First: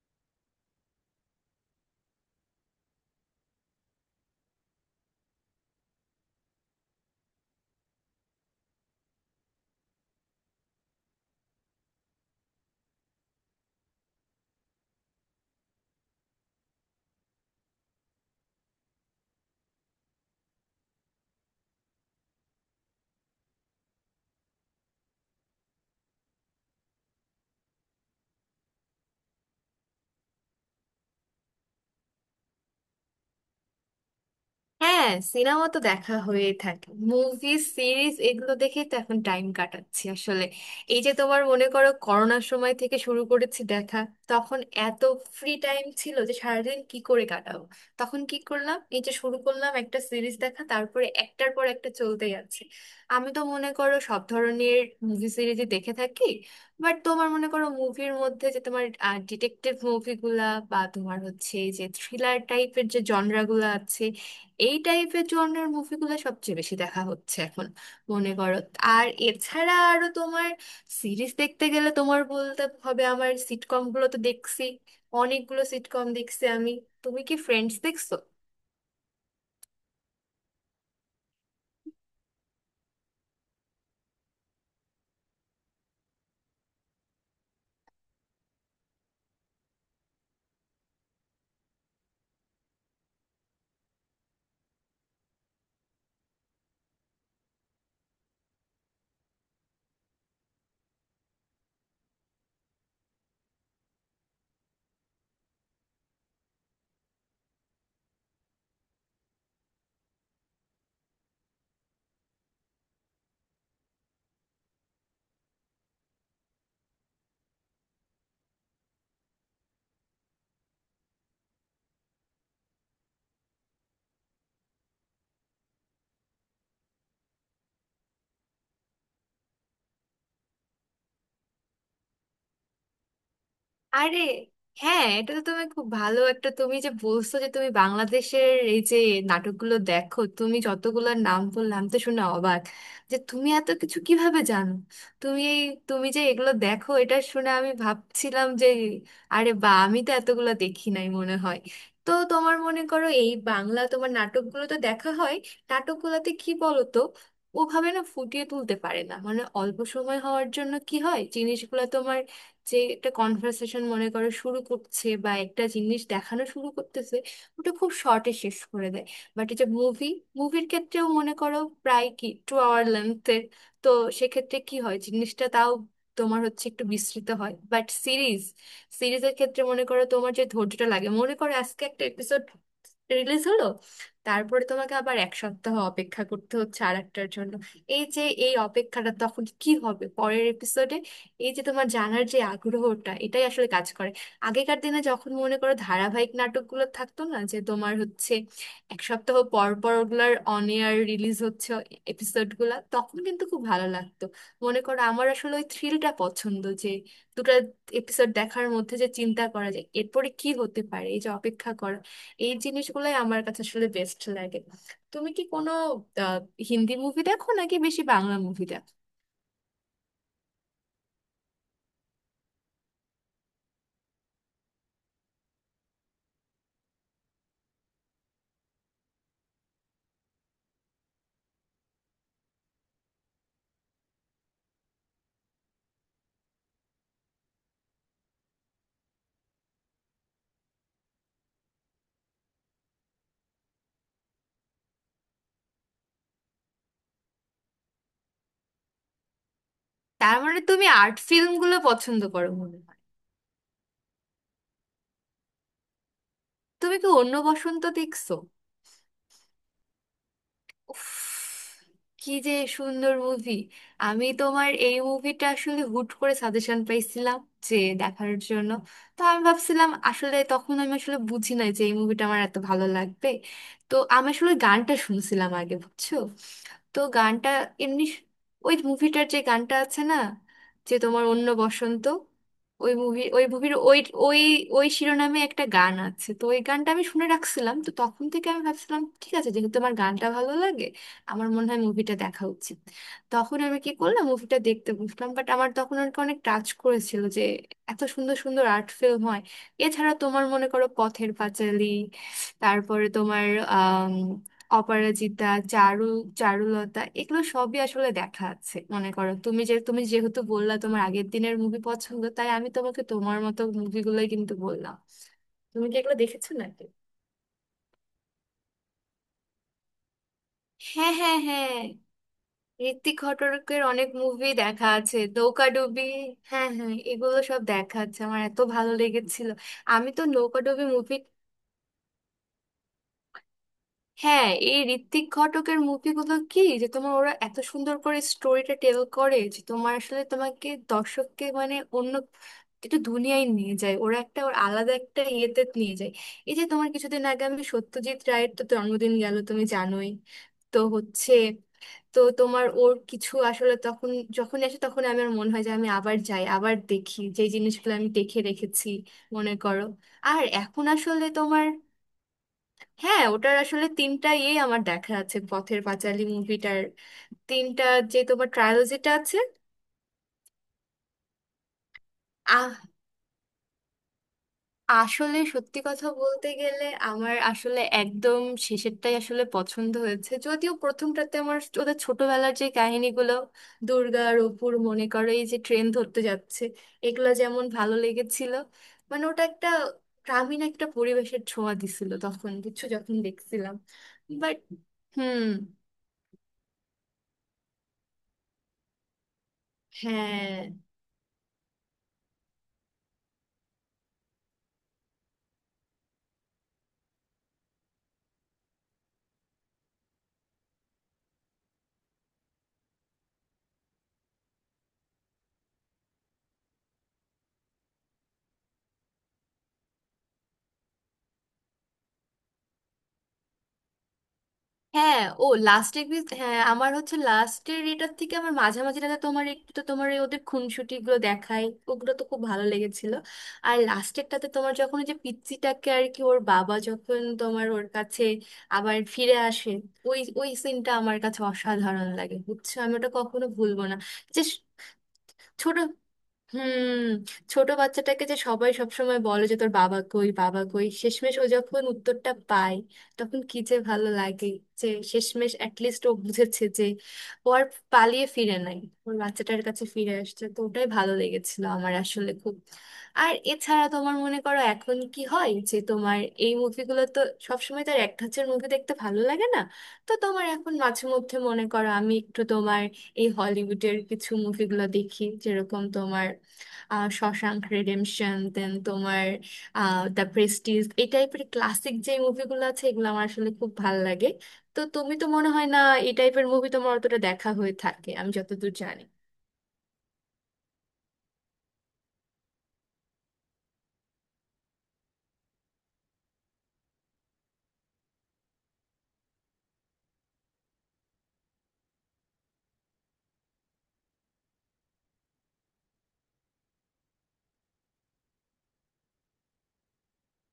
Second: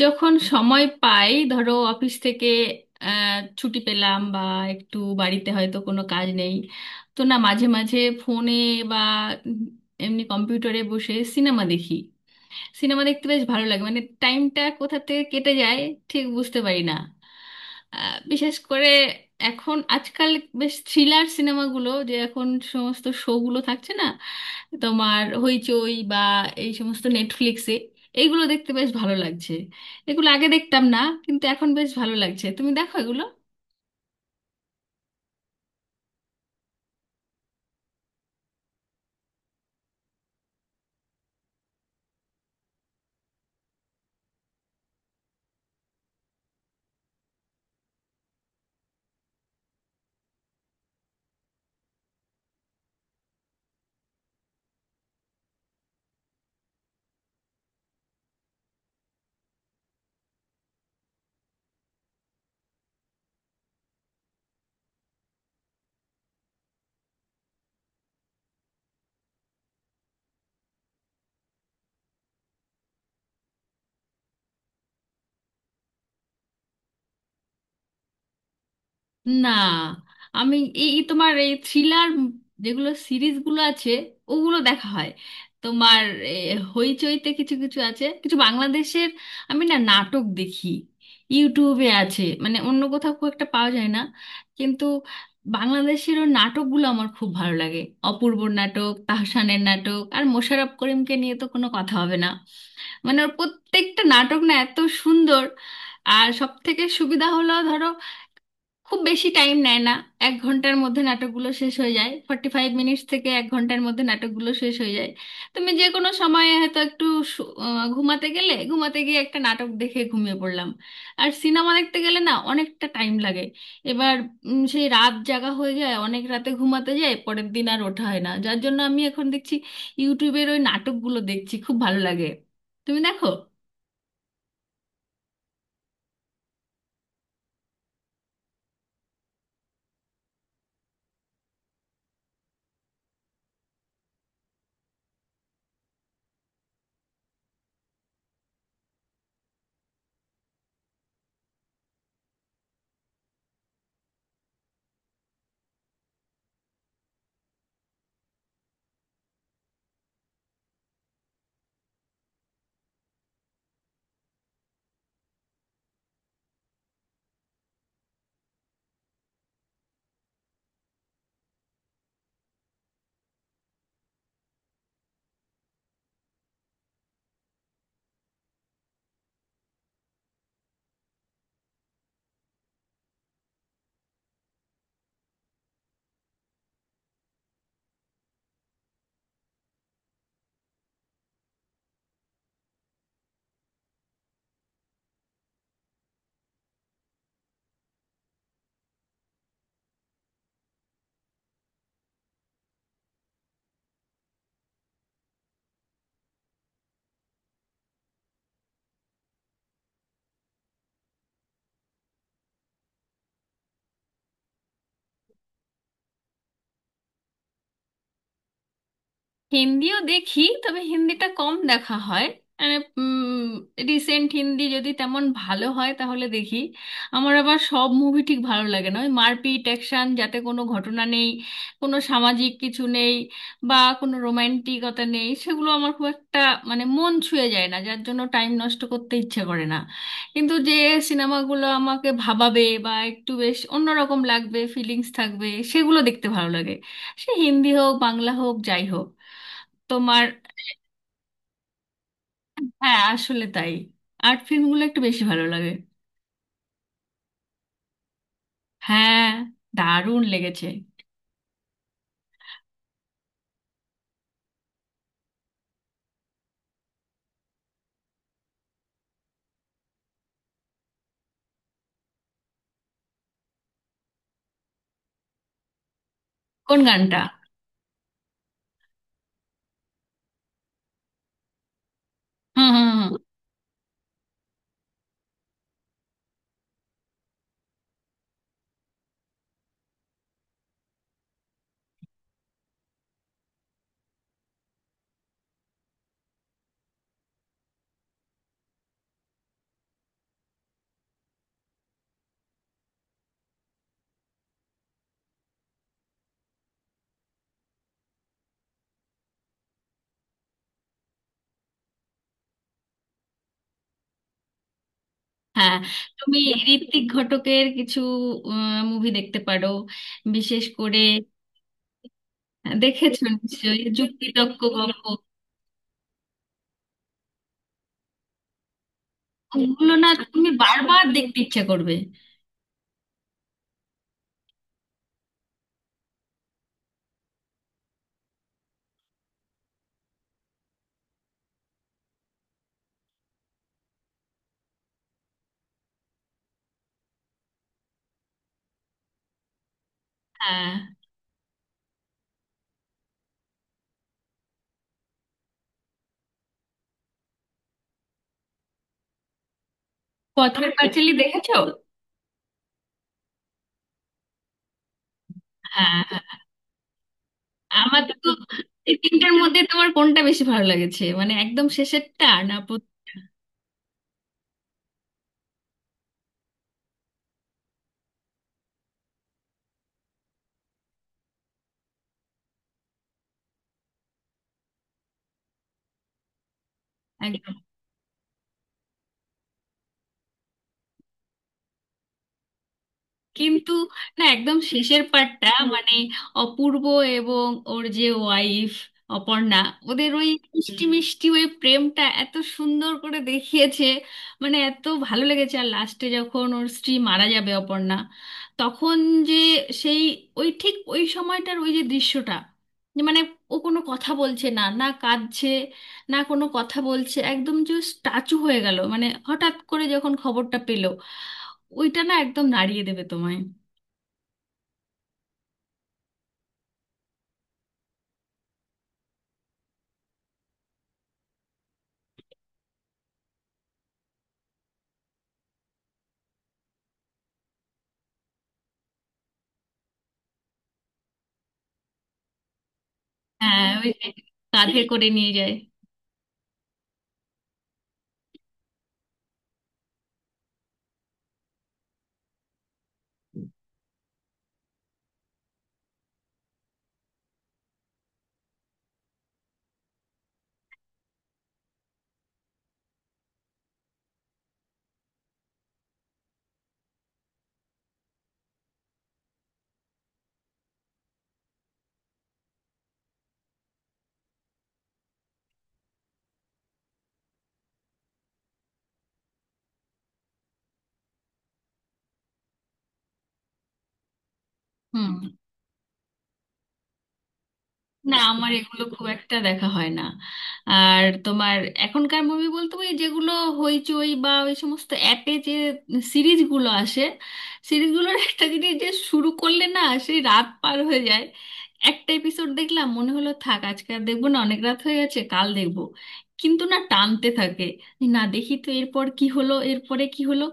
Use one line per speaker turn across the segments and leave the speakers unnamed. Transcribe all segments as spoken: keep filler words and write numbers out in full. যখন সময় পাই ধরো অফিস থেকে আহ, ছুটি পেলাম বা একটু বাড়িতে হয়তো কোনো কাজ নেই। তো না মাঝে মাঝে ফোনে বা এমনি কম্পিউটারে বসে সিনেমা দেখি। সিনেমা দেখতে বেশ ভালো লাগে, মানে টাইমটা কোথা থেকে কেটে যায় ঠিক বুঝতে পারি না। আহ, বিশেষ করে এখন আজকাল বেশ থ্রিলার সিনেমাগুলো যে এখন সমস্ত শোগুলো থাকছে না, তোমার হইচই বা এই সমস্ত নেটফ্লিক্সে, এইগুলো দেখতে বেশ ভালো লাগছে। এগুলো আগে দেখতাম না, কিন্তু এখন বেশ ভালো লাগছে। তুমি দেখো এগুলো।
হ্যাঁ, সিনেমা তো দেখা হয়েই থাকে। মুভি, সিরিজ এগুলো দেখেই তো এখন টাইম কাটাচ্ছি আসলে। এই যে তোমার মনে করো, করোনার সময় থেকে শুরু করেছি দেখা। তখন এত ফ্রি টাইম ছিল যে সারাদিন কি করে কাটাবো। তখন কি করলাম, এই যে শুরু করলাম একটা সিরিজ দেখা, তারপরে একটার পর একটা চলতেই আছে। আমি তো মনে করো সব ধরনের মুভি সিরিজই দেখে থাকি। বাট তোমার মনে করো মুভির মধ্যে যে তোমার ডিটেকটিভ মুভিগুলা বা তোমার হচ্ছে এই যে থ্রিলার টাইপের যে জনরাগুলো আছে, এই টাইপের জনরার মুভিগুলো সবচেয়ে বেশি দেখা হচ্ছে এখন মনে করো। আর এছাড়া আরো তোমার সিরিজ দেখতে গেলে তোমার বলতে হবে, আমার সিটকমগুলো তো দেখছি। অনেকগুলো সিটকম দেখছি আমি। তুমি কি ফ্রেন্ডস দেখছো?
না, আমি এই এই তোমার এই থ্রিলার যেগুলো সিরিজগুলো আছে ওগুলো দেখা হয়। তোমার এ, হইচইতে কিছু কিছু আছে, কিছু বাংলাদেশের। আমি না নাটক দেখি, ইউটিউবে আছে, মানে অন্য কোথাও খুব একটা পাওয়া যায় না। কিন্তু বাংলাদেশের ওর নাটকগুলো আমার খুব ভালো লাগে। অপূর্বর নাটক, তাহসানের নাটক, আর মোশাররফ করিমকে নিয়ে তো কোনো কথা হবে না। মানে ওর প্রত্যেকটা নাটক না এত সুন্দর। আর সব থেকে সুবিধা হলো ধরো খুব বেশি টাইম নেয় না। এক ঘন্টার মধ্যে নাটকগুলো শেষ হয়ে যায়, ফর্টি ফাইভ মিনিটস থেকে এক ঘন্টার মধ্যে নাটকগুলো শেষ হয়ে যায়। তুমি যে কোনো সময় হয়তো একটু শু- আহ, ঘুমাতে গেলে ঘুমাতে গিয়ে একটা নাটক দেখে ঘুমিয়ে পড়লাম। আর সিনেমা দেখতে গেলে না অনেকটা টাইম লাগে। এবার উম, সেই রাত জাগা হয়ে যায়, অনেক রাতে ঘুমাতে যায়, পরের দিন আর ওঠা হয় না, যার জন্য আমি এখন দেখছি ইউটিউবের ওই নাটকগুলো দেখছি, খুব ভালো লাগে। তুমি দেখো।
আরে হ্যাঁ, এটা তো তুমি খুব ভালো একটা, তুমি যে বলছো যে তুমি বাংলাদেশের এই যে নাটকগুলো দেখো, তুমি যতগুলোর নাম বললাম আমি তো শুনে অবাক যে তুমি এত কিছু কিভাবে জানো। তুমি এই, তুমি যে এগুলো দেখো এটা শুনে আমি ভাবছিলাম যে আরে বা, আমি তো এতগুলো দেখি নাই মনে হয়। তো তোমার মনে করো এই বাংলা তোমার নাটকগুলো তো দেখা হয়, নাটকগুলোতে কি বলো তো, ওভাবে না ফুটিয়ে তুলতে পারে না মানে অল্প সময় হওয়ার জন্য। কি হয় জিনিসগুলো যে একটা কনভারসেশন মনে করো শুরু করছে বা একটা জিনিস দেখানো শুরু করতেছে, ওটা খুব শর্টে শেষ করে দেয়। বাট এই যে মুভি, মুভির ক্ষেত্রেও মনে করো প্রায় কি টু আওয়ার লেন্থের, তো সেক্ষেত্রে কি হয় জিনিসটা তাও তোমার হচ্ছে একটু বিস্তৃত হয়। বাট সিরিজ, সিরিজের ক্ষেত্রে মনে করো তোমার যে ধৈর্যটা লাগে, মনে করো আজকে একটা এপিসোড রিলিজ হলো, তারপরে তোমাকে আবার এক সপ্তাহ অপেক্ষা করতে হচ্ছে আর একটার জন্য। এই যে এই অপেক্ষাটা, তখন কি হবে পরের এপিসোডে, এই যে তোমার জানার যে আগ্রহটা, এটাই আসলে কাজ করে। আগেকার দিনে যখন মনে করো ধারাবাহিক নাটকগুলো থাকতো না, যে তোমার হচ্ছে এক সপ্তাহ পর পর ওগুলার অন এয়ার রিলিজ হচ্ছে এপিসোডগুলা, তখন কিন্তু খুব ভালো লাগতো। মনে করো আমার আসলে ওই থ্রিলটা পছন্দ যে দুটো এপিসোড দেখার মধ্যে যে চিন্তা করা যায় এরপরে কি হতে পারে, এই যে অপেক্ষা করা, এই জিনিসগুলোই আমার কাছে আসলে বেস্ট লাগে। তুমি কি কোনো আহ, হিন্দি মুভি দেখো নাকি বেশি বাংলা মুভি দেখো?
হিন্দিও দেখি, তবে হিন্দিটা কম দেখা হয়। রিসেন্ট হিন্দি যদি তেমন ভালো হয় তাহলে দেখি। আমার আবার সব মুভি ঠিক ভালো লাগে না। ওই মারপিট অ্যাকশন যাতে কোনো ঘটনা নেই, কোনো সামাজিক কিছু নেই, বা কোনো রোম্যান্টিকতা নেই, সেগুলো আমার খুব একটা মানে মন ছুঁয়ে যায় না, যার জন্য টাইম নষ্ট করতে ইচ্ছে করে না। কিন্তু যে সিনেমাগুলো আমাকে ভাবাবে বা একটু বেশ অন্যরকম লাগবে, ফিলিংস থাকবে, সেগুলো দেখতে ভালো লাগে। সে হিন্দি হোক, বাংলা হোক, যাই হোক তোমার।
তার মানে তুমি আর্ট ফিল্মগুলো পছন্দ করো মনে
হ্যাঁ,
হয়।
আসলে তাই, আর্ট ফিল্মগুলো একটু বেশি ভালো লাগে।
তুমি কি অন্য বসন্ত দেখছো?
হ্যাঁ, দারুণ লেগেছে।
উফ, কি যে সুন্দর মুভি। আমি তোমার এই মুভিটা আসলে হুট করে সাজেশন পাইছিলাম যে দেখার জন্য। তো আমি ভাবছিলাম আসলে, তখন আমি আসলে বুঝি নাই যে এই মুভিটা আমার এত ভালো লাগবে। তো আমি আসলে গানটা শুনছিলাম আগে, বুঝছো?
কোন
তো
গানটা?
গানটা এমনি স- ওই মুভিটার যে গানটা আছে না, যে তোমার অন্য বসন্ত,
হুম হুম
ওই
হুম।
মুভি ওই মুভির ওই ওই ওই শিরোনামে একটা গান আছে, তো ওই গানটা আমি শুনে রাখছিলাম। তো তখন থেকে আমি ভাবছিলাম ঠিক আছে, যেহেতু আমার গানটা ভালো লাগে আমার মনে হয় মুভিটা দেখা উচিত। তখন আমি কি করলাম, মুভিটা দেখতে বসলাম, বাট আমার তখন আর কি অনেক টাচ করেছিল যে এত সুন্দর সুন্দর আর্ট ফিল্ম হয়। এছাড়া তোমার মনে করো পথের পাঁচালী, তারপরে তোমার অপরাজিতা, চারু চারুলতা, এগুলো সবই আসলে দেখা আছে মনে করো। তুমি যে, তুমি যেহেতু বললা তোমার আগের দিনের মুভি পছন্দ, তাই আমি তোমাকে তোমার মতো মুভিগুলোই কিন্তু বললাম।
হ্যাঁ।
তুমি কি এগুলো
তুমি
দেখেছো নাকি?
ঋত্বিক ঘটকের কিছু মুভি দেখতে পারো, বিশেষ করে
হ্যাঁ হ্যাঁ হ্যাঁ, ঋত্বিক
দেখেছো
ঘটকের
নিশ্চয়ই
অনেক মুভি
যুক্তিতক্ক
দেখা
গল্প।
আছে, নৌকাডুবি, হ্যাঁ হ্যাঁ, এগুলো সব দেখা আছে আমার, এত ভালো লেগেছিল।
ওগুলো না
আমি তো
তুমি
নৌকাডুবি
বারবার
মুভি,
দেখতে ইচ্ছা করবে।
হ্যাঁ, এই ঋত্বিক ঘটকের মুভিগুলো কি যে, তোমার ওরা এত সুন্দর করে স্টোরিটা টেল করে যে তোমার আসলে তোমাকে, দর্শককে, মানে অন্য একটা দুনিয়ায় নিয়ে যায় ওরা, একটা ওর আলাদা একটা ইয়েতে নিয়ে যায়। এই যে তোমার কিছুদিন আগে আমি, সত্যজিৎ রায়ের তো জন্মদিন গেল, তুমি জানোই।
হ্যাঁ।
তো হচ্ছে, তো তোমার ওর কিছু আসলে তখন, যখন আসে তখন আমার মনে হয় যে আমি আবার যাই আবার দেখি যে জিনিসগুলো আমি দেখে রেখেছি মনে করো। আর
পথের
এখন
পাঁচালী
আসলে
দেখেছো?
তোমার, হ্যাঁ ওটার আসলে তিনটা ইয়ে আমার দেখা আছে, পথের
হ্যাঁ
পাঁচালী
হ্যাঁ।
মুভিটার তিনটা,
আমার
যে
তো
তোমার
এই
ট্রায়োলজিটা
তিনটার
আছে।
মধ্যে তোমার কোনটা বেশি ভালো লেগেছে, মানে একদম শেষেরটা না
আহ
প্রথমটা?
আসলে সত্যি কথা বলতে গেলে আমার আসলে একদম শেষেরটাই আসলে পছন্দ হয়েছে, যদিও প্রথমটাতে আমার ওদের ছোটবেলার যে কাহিনীগুলো, দুর্গা আর অপুর মনে করো এই যে ট্রেন ধরতে যাচ্ছে, এগুলো
একদম।
যেমন ভালো লেগেছিল। মানে ওটা একটা গ্রামীণ একটা পরিবেশের ছোঁয়া দিছিল তখন, কিছু যখন
কিন্তু
দেখছিলাম।
না, একদম
বাট,
শেষের
হুম,
পার্টটা, মানে অপূর্ব এবং ওর যে ওয়াইফ অপর্ণা, ওদের ওই
হ্যাঁ
মিষ্টি মিষ্টি ওই প্রেমটা এত সুন্দর করে দেখিয়েছে, মানে এত ভালো লেগেছে। আর লাস্টে যখন ওর স্ত্রী মারা যাবে, অপর্ণা, তখন যে সেই ওই ঠিক ওই সময়টার ওই যে দৃশ্যটা, যে মানে ও কোনো কথা বলছে না, না কাঁদছে, না কোনো কথা বলছে, একদম যে স্ট্যাচু হয়ে গেল, মানে হঠাৎ করে যখন খবরটা পেলো, ওইটা না একদম নাড়িয়ে দেবে তোমায়।
হ্যাঁ, ও লাস্ট এর, হ্যাঁ আমার হচ্ছে লাস্টের এটার থেকে আমার মাঝামাঝিটাতে তোমার একটু, তো তোমার এই ওদের খুনসুটি গুলো দেখায় ওগুলো তো খুব ভালো লেগেছিল। আর লাস্টেরটাতে তোমার যখন ওই যে পিচ্চিটাকে আর কি, ওর বাবা যখন তোমার ওর কাছে আবার ফিরে আসে, ওই ওই সিনটা আমার কাছে অসাধারণ লাগে, বুঝছো, আমি ওটা কখনো
হ্যাঁ,
ভুলবো
ওই
না।
যে
যে
কাঁধে করে নিয়ে যায়।
ছোট, হুম, ছোট বাচ্চাটাকে যে সবাই সবসময় বলে যে তোর বাবা কই বাবা কই, শেষমেশ ও যখন উত্তরটা পায় তখন কি যে ভালো লাগে। যে শেষমেশ অ্যাটলিস্ট ও বুঝেছে যে ও আর পালিয়ে ফিরে নাই, ওর বাচ্চাটার কাছে ফিরে আসছে, তো ওটাই ভালো লেগেছিল আমার আসলে খুব। আর এছাড়া তোমার মনে করো এখন কি হয় যে তোমার এই মুভিগুলো তো, সবসময় তার এক ধাঁচের মুভি দেখতে ভালো লাগে না। তো তোমার এখন মাঝে মধ্যে মনে করো আমি একটু তোমার এই হলিউডের কিছু মুভিগুলো দেখি, যেরকম তোমার আহ শশাঙ্ক রিডেমশন, দেন তোমার আহ দ্য প্রেস্টিজ, এই টাইপের ক্লাসিক যে মুভিগুলো আছে এগুলো আমার আসলে খুব ভাল লাগে। তো
হুম।
তুমি তো মনে হয় না এই টাইপের মুভি তোমার অতটা দেখা হয়ে থাকে
না,
আমি
আমার
যতদূর
এগুলো
জানি।
খুব একটা দেখা হয় না। আর তোমার এখনকার মুভি বলতে ওই যেগুলো হইচই বা ওই সমস্ত অ্যাপে যে সিরিজগুলো আসে, সিরিজগুলোর একটা জিনিস যে শুরু করলে না সেই রাত পার হয়ে যায়। একটা এপিসোড দেখলাম, মনে হলো থাক আজকে আর দেখবো না, অনেক রাত হয়ে গেছে, কাল দেখবো। কিন্তু না, টানতে থাকে, না দেখি তো এরপর কি হলো, এরপরে কি হলো।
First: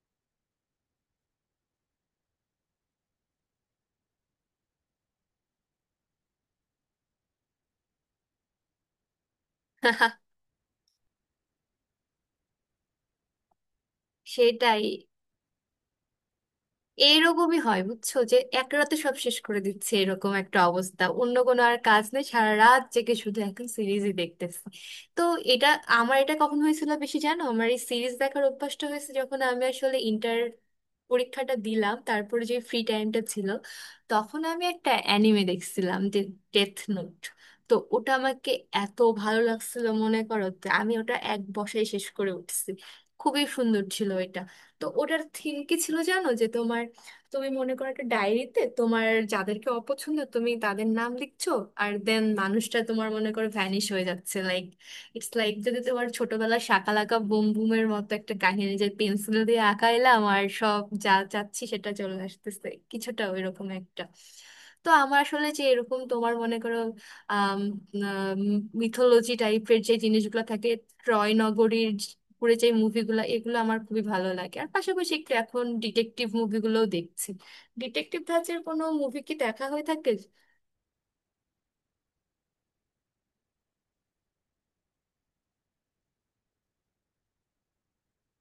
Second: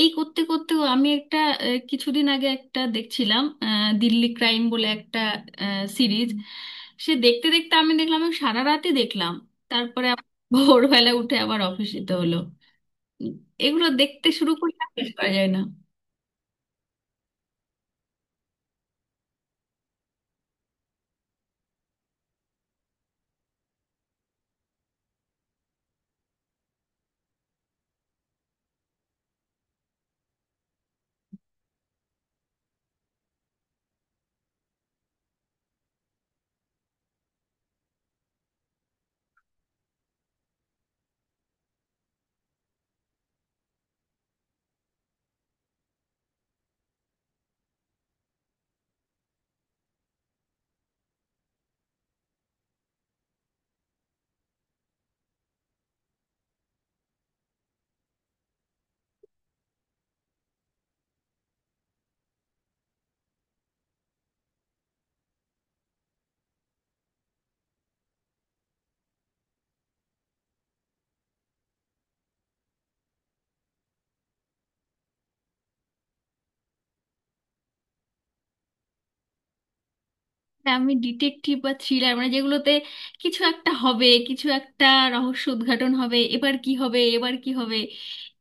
এই করতে করতেও আমি একটা আহ, কিছুদিন আগে একটা দেখছিলাম, আহ, দিল্লি ক্রাইম বলে একটা সিরিজ। সে দেখতে দেখতে আমি দেখলাম আমি সারা রাতই দেখলাম। তারপরে আবার ভোরবেলা উঠে আবার অফিস যেতে হলো। উম, এগুলো দেখতে শুরু করলে
সেটাই,
আর শেষ করা যায় না।
এইরকমই হয় বুঝছো, যে এক রাতে সব শেষ করে দিচ্ছে, এরকম একটা অবস্থা, অন্য কোনো আর কাজ নেই, সারা রাত জেগে শুধু এখন সিরিজই দেখতেছি। তো এটা, আমার এটা কখন হয়েছিল বেশি জানো, আমার এই সিরিজ দেখার অভ্যাসটা হয়েছে যখন আমি আসলে ইন্টার পরীক্ষাটা দিলাম, তারপরে যে ফ্রি টাইমটা ছিল তখন আমি একটা অ্যানিমে দেখছিলাম যে ডেথ নোট। তো ওটা আমাকে এত ভালো লাগছিল মনে করো, যে আমি ওটা এক বসায় শেষ করে উঠছি। খুবই সুন্দর ছিল এটা। তো ওটার থিম কি ছিল জানো, যে তোমার তুমি মনে করো একটা ডায়েরিতে তোমার যাদেরকে অপছন্দ তুমি তাদের নাম লিখছো, আর দেন মানুষটা তোমার মনে করো ভ্যানিশ হয়ে যাচ্ছে, লাইক ইটস লাইক যদি তোমার ছোটবেলার শাকালাকা বুম বুমের মতো একটা কাহিনী যে পেন্সিল দিয়ে আঁকাইলাম আর সব যা চাচ্ছি সেটা চলে আসতেছে, কিছুটা ওইরকম একটা। তো আমার আসলে যে এরকম তোমার মনে করো আহ মিথোলজি টাইপের যে জিনিসগুলো থাকে, ট্রয় নগরীর উপরে যে মুভিগুলো, এগুলো আমার খুবই ভালো লাগে। আর পাশাপাশি একটু এখন ডিটেকটিভ মুভিগুলোও দেখছি। ডিটেকটিভ ধাঁচের কোনো মুভি কি দেখা হয়ে থাকে?
না, আমি ডিটেকটিভ বা থ্রিলার, মানে যেগুলোতে কিছু একটা হবে, কিছু একটা রহস্য উদ্ঘাটন হবে, এবার কি হবে এবার কি হবে,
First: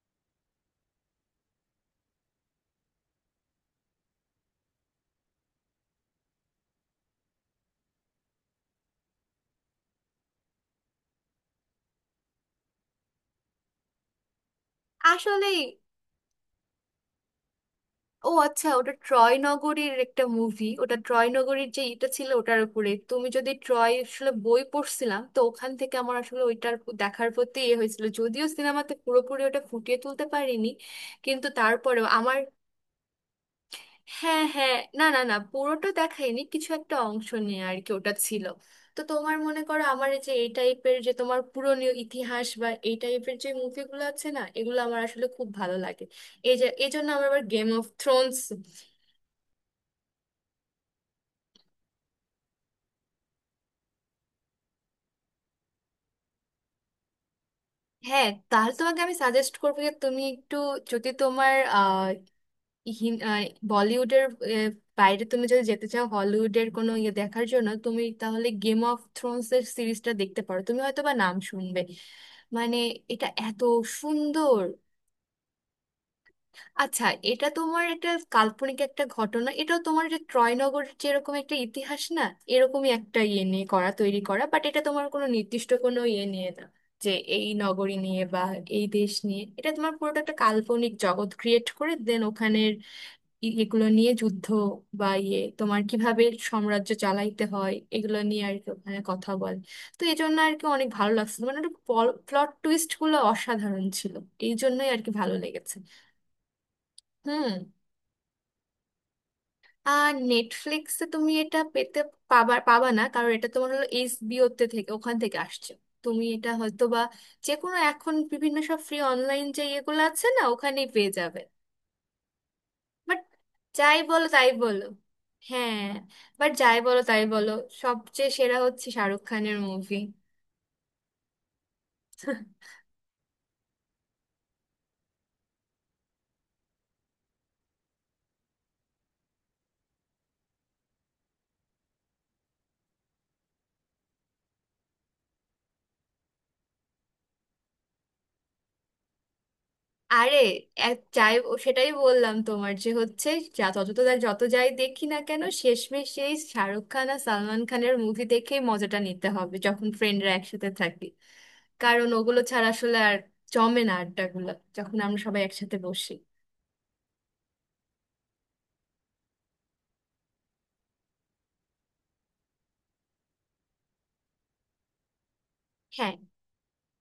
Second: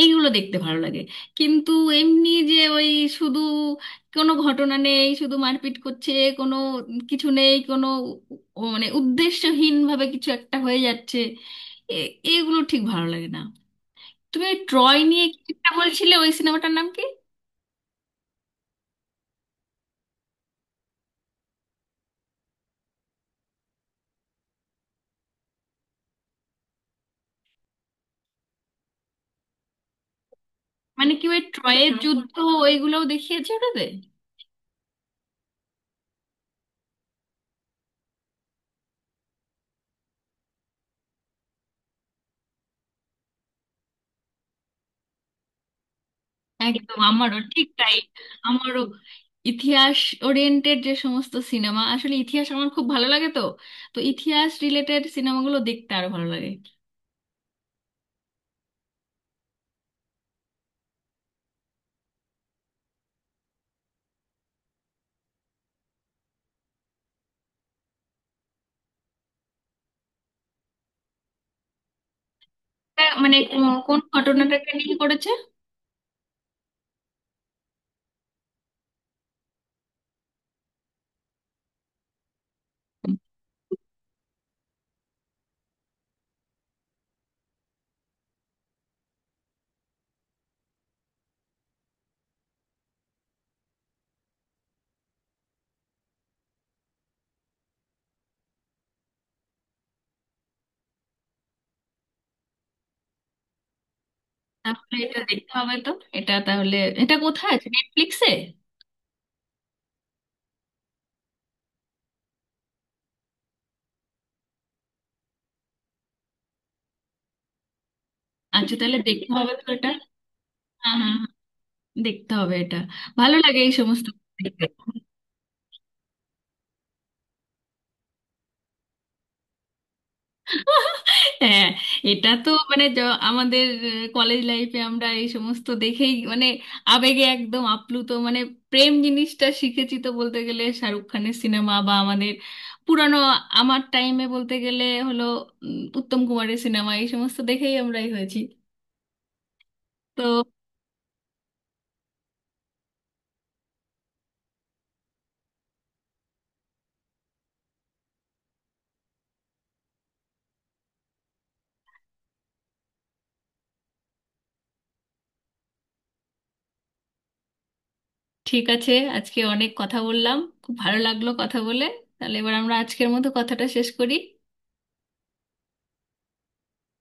এইগুলো দেখতে ভালো লাগে। কিন্তু এমনি যে ওই শুধু কোনো ঘটনা নেই, শুধু মারপিট করছে, কোনো কিছু নেই, কোনো উ- মানে উদ্দেশ্যহীনভাবে কিছু একটা হয়ে যাচ্ছে, এ- এগুলো ঠিক ভালো লাগে না। তুমি ওই ট্রয় নিয়ে কি
আসলে,
একটা বলছিলে, ওই সিনেমাটার নাম কি?
ও আচ্ছা, ওটা ট্রয় নগরীর একটা মুভি, ওটা ট্রয় নগরীর যে এটা ছিল ওটার উপরে। তুমি যদি ট্রয় আসলে, বই পড়ছিলাম তো ওখান থেকে আমার আসলে ওইটার প- দেখার প্রতি ইয়ে হয়েছিল, যদিও সিনেমাতে পুরোপুরি ওটা ফুটিয়ে তুলতে পারিনি।
মানে কি ওই
কিন্তু
ট্রয়ের
তারপরেও
যুদ্ধ
আমার,
ওইগুলোও দেখিয়েছে ওটাতে?
হ্যাঁ হ্যাঁ, না না না, পুরোটা দেখাইনি, কিছু একটা অংশ নিয়ে আর কি ওটা ছিল। তো তোমার মনে করো আমার এই যে এই টাইপের যে তোমার পুরনো ইতিহাস বা এই টাইপের যে মুভিগুলো আছে না, এগুলো আমার আসলে খুব ভালো লাগে। এই যে এই
একদম
জন্য আমার
আমারও
আবার
ঠিক
গেম অফ
তাই।
থ্রোনস,
আমারও ইতিহাস ওরিয়েন্টেড যে সমস্ত সিনেমা, আসলে ইতিহাস আমার খুব ভালো লাগে তো, তো ইতিহাস রিলেটেড সিনেমাগুলো দেখতে আরো ভালো লাগে।
হ্যাঁ তাহলে তোমাকে আমি সাজেস্ট করবো যে তুমি একটু, যদি তোমার হিন- আহ, বলিউডের আহ, বাইরে তুমি যদি যেতে চাও হলিউডের কোনো ইয়ে দেখার জন্য, তুমি তাহলে গেম অফ থ্রোনস এর সিরিজটা দেখতে পারো, তুমি হয়তো বা নাম শুনবে। মানে
তা
এটা
মানে
এত
কো- কোন
সুন্দর।
ঘটনাটাকে নিয়ে করেছে?
আচ্ছা, এটা তোমার একটা কাল্পনিক একটা ঘটনা, এটাও তোমার যে ট্রয়নগরের যেরকম একটা ইতিহাস না, এরকমই একটা ইয়ে নিয়ে করা, তৈরি করা। বাট এটা তোমার কোনো নির্দিষ্ট কোনো ইয়ে নিয়ে না, যে এই নগরী নিয়ে বা এই দেশ নিয়ে, এটা তোমার পুরোটা একটা কাল্পনিক জগৎ ক্রিয়েট করে, দেন ওখানে এ- এগুলো নিয়ে যুদ্ধ বা ইয়ে, তোমার কিভাবে সাম্রাজ্য চালাইতে হয় এগুলো নিয়ে আর কি ওখানে কথা বলে। তো এই জন্য আর কি অনেক ভালো লাগছিল, মানে একটু প্লট টুইস্ট গুলো অসাধারণ ছিল, এই জন্যই
তাহলে
আর কি
এটা
ভালো
দেখতে হবে
লেগেছে।
তো। এটা তাহলে এটা কোথায়
হুম,
আছে, নেটফ্লিক্সে?
আর নেটফ্লিক্সে তুমি এটা পেতে, পাবা পাবা না, কারণ এটা তোমার হলো এইচবিও তে, থেকে ওখান থেকে আসছে। তুমি এটা হয়তো বা যে কোনো এখন বিভিন্ন
আচ্ছা,
সব ফ্রি
তাহলে দেখতে
অনলাইন
হবে
যে
তো এটা।
ইয়েগুলো আছে না, ওখানেই
হ্যাঁ
পেয়ে
হ্যাঁ হ্যাঁ,
যাবে।
দেখতে হবে এটা।
বাট
ভালো লাগে এই
যাই
সমস্ত
বলো তাই
দেখতে।
বলো, হ্যাঁ, বাট যাই বলো তাই বলো, সবচেয়ে সেরা হচ্ছে শাহরুখ খানের মুভি।
হ্যাঁ, এটা তো মানে য- আমাদের কলেজ লাইফে আমরা এই সমস্ত দেখেই মানে আবেগে একদম আপ্লুত, মানে প্রেম জিনিসটা শিখেছি তো বলতে গেলে শাহরুখ খানের সিনেমা বা আমাদের পুরানো, আমার টাইমে বলতে গেলে হলো উম, উত্তম কুমারের সিনেমা, এই সমস্ত দেখেই আমরাই হয়েছি তো।
আরে, এক যাই ও- সেটাই বললাম তোমার, যে হচ্ছে যা যত যত যত যাই দেখি না কেন, শেষমেশ সেই শাহরুখ খান আর সালমান খানের মুভি দেখেই মজাটা নিতে হবে যখন ফ্রেন্ডরা একসাথে থাকি, কারণ ওগুলো ছাড়া আসলে আর জমে না আড্ডাগুলো যখন আমরা সবাই একসাথে বসি।
ঠিক আছে, আজকে অনেক কথা বললাম। খুব ভালো লাগলো কথা বলে। তাহলে এবার আমরা আজকের মতো কথাটা শেষ করি।
হ্যাঁ।